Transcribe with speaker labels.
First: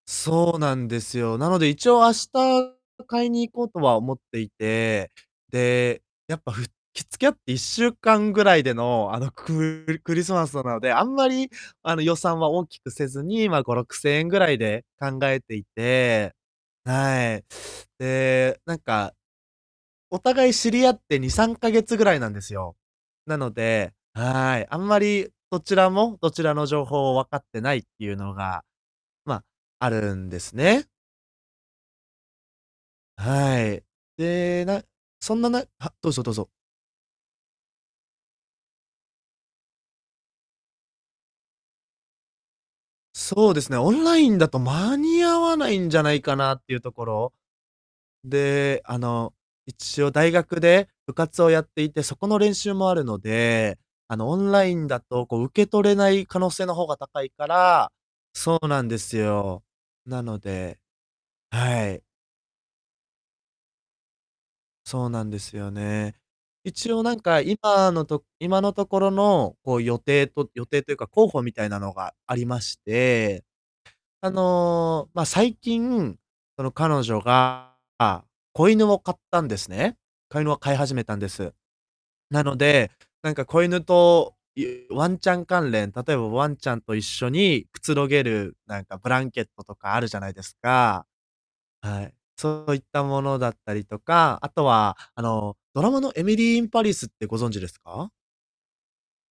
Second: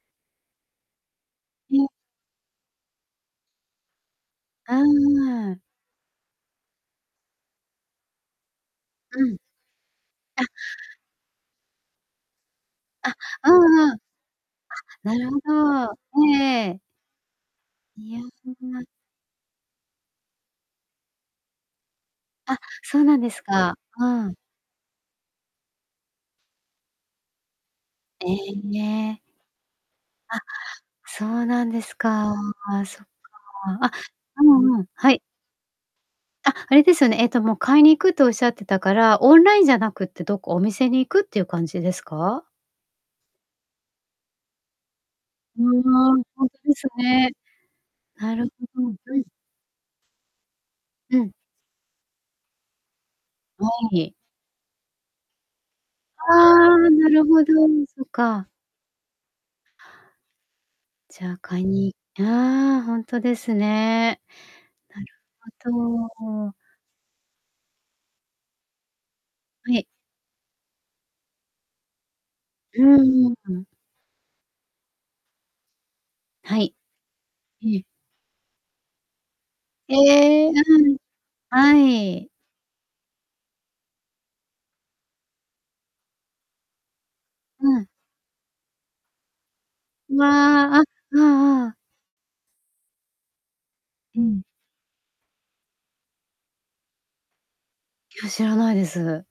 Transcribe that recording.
Speaker 1: そうなんですよ。なので、一
Speaker 2: う。
Speaker 1: 応、明日買いに行こうとは思ってい
Speaker 2: あ、う
Speaker 1: て、
Speaker 2: ーん。
Speaker 1: で、やっぱふき付き合って1週間ぐらいでの、あ
Speaker 2: う
Speaker 1: の、
Speaker 2: ん。
Speaker 1: ククリス
Speaker 2: あ。
Speaker 1: マスなので、あんまり、あの、予算は大きくせ
Speaker 2: あ、
Speaker 1: ずに、
Speaker 2: う
Speaker 1: ま、ごろ
Speaker 2: んうん。
Speaker 1: く
Speaker 2: あ、
Speaker 1: せんえんぐらいで
Speaker 2: な
Speaker 1: 考
Speaker 2: るほ
Speaker 1: えてい
Speaker 2: ど。え
Speaker 1: て。
Speaker 2: えええ。
Speaker 1: はい。
Speaker 2: いや、
Speaker 1: で、
Speaker 2: そん
Speaker 1: なん
Speaker 2: な。
Speaker 1: か、お互い知り合って、2、3ヶ月ぐらいなんです
Speaker 2: あ、
Speaker 1: よ。
Speaker 2: そうなんで
Speaker 1: な
Speaker 2: す
Speaker 1: の
Speaker 2: か。
Speaker 1: で、
Speaker 2: うん。
Speaker 1: はい、あんまりどちらも、どちらの情報をわかってないってゆう
Speaker 2: え
Speaker 1: の
Speaker 2: え、
Speaker 1: が、
Speaker 2: ん、え。
Speaker 1: ま、あるん
Speaker 2: あ、
Speaker 1: ですね。
Speaker 2: そうなんですか。そっか。
Speaker 1: はい。
Speaker 2: あ、う
Speaker 1: で、
Speaker 2: んう
Speaker 1: な
Speaker 2: ん、はい。
Speaker 1: そんななは、どうぞどうぞ。
Speaker 2: あ、あれですよね、えっと、もう、買いに行くとおっしゃってたから、オンラインじゃなくて、どっかお店に行くっていう感じですか？
Speaker 1: そうですね。オンラインだと間に合わ
Speaker 2: う―
Speaker 1: ないんじゃない
Speaker 2: ん、
Speaker 1: か
Speaker 2: ほん
Speaker 1: なっ
Speaker 2: と
Speaker 1: て
Speaker 2: で
Speaker 1: ゆう
Speaker 2: す
Speaker 1: とこ
Speaker 2: ね。
Speaker 1: ろ、
Speaker 2: なるほ
Speaker 1: で、
Speaker 2: ど、
Speaker 1: あ
Speaker 2: うん。
Speaker 1: の、一応、大学で部
Speaker 2: うん。
Speaker 1: 活をやっていて、そこの練習もあるの
Speaker 2: わ、
Speaker 1: で、
Speaker 2: はい。
Speaker 1: あの、オンラインだと、こう受け取れない
Speaker 2: あ
Speaker 1: 可能性の方
Speaker 2: あ、
Speaker 1: が
Speaker 2: な
Speaker 1: 高
Speaker 2: る
Speaker 1: い
Speaker 2: ほ
Speaker 1: か
Speaker 2: ど、
Speaker 1: ら
Speaker 2: そ、か。
Speaker 1: そうなんですよ、なので、
Speaker 2: じゃ、買い
Speaker 1: は
Speaker 2: に
Speaker 1: い。
Speaker 2: ああ、ほんとですね。
Speaker 1: そうなんです
Speaker 2: な
Speaker 1: よ
Speaker 2: る
Speaker 1: ね。
Speaker 2: ほど。
Speaker 1: 一応なんか、今のと今のところの、こ
Speaker 2: は
Speaker 1: う、
Speaker 2: い。
Speaker 1: 予定と予定というか、候補みたいなのがありま
Speaker 2: う
Speaker 1: し
Speaker 2: ーん、
Speaker 1: て、
Speaker 2: うん。
Speaker 1: あの、ま、最近、
Speaker 2: は
Speaker 1: その
Speaker 2: い。
Speaker 1: 彼女が
Speaker 2: いえ。
Speaker 1: が、子犬を飼ったんですね。子
Speaker 2: え
Speaker 1: 犬
Speaker 2: え、
Speaker 1: を
Speaker 2: な
Speaker 1: 飼い始
Speaker 2: ん、
Speaker 1: めたんです。
Speaker 2: はい。
Speaker 1: なので、なんか子犬とゆワンちゃん関連、例えばワンちゃんと一緒にく
Speaker 2: うん。
Speaker 1: つろげる、なんかブランケットとかあるじゃ
Speaker 2: わ
Speaker 1: ないです
Speaker 2: あ、あ、
Speaker 1: か、
Speaker 2: うんうん。
Speaker 1: はい、そういったものだったりと
Speaker 2: う
Speaker 1: か、
Speaker 2: ん。
Speaker 1: あとは、あの、ドラマの、Emily in Paris ってご存知ですか？
Speaker 2: いや、知らないです。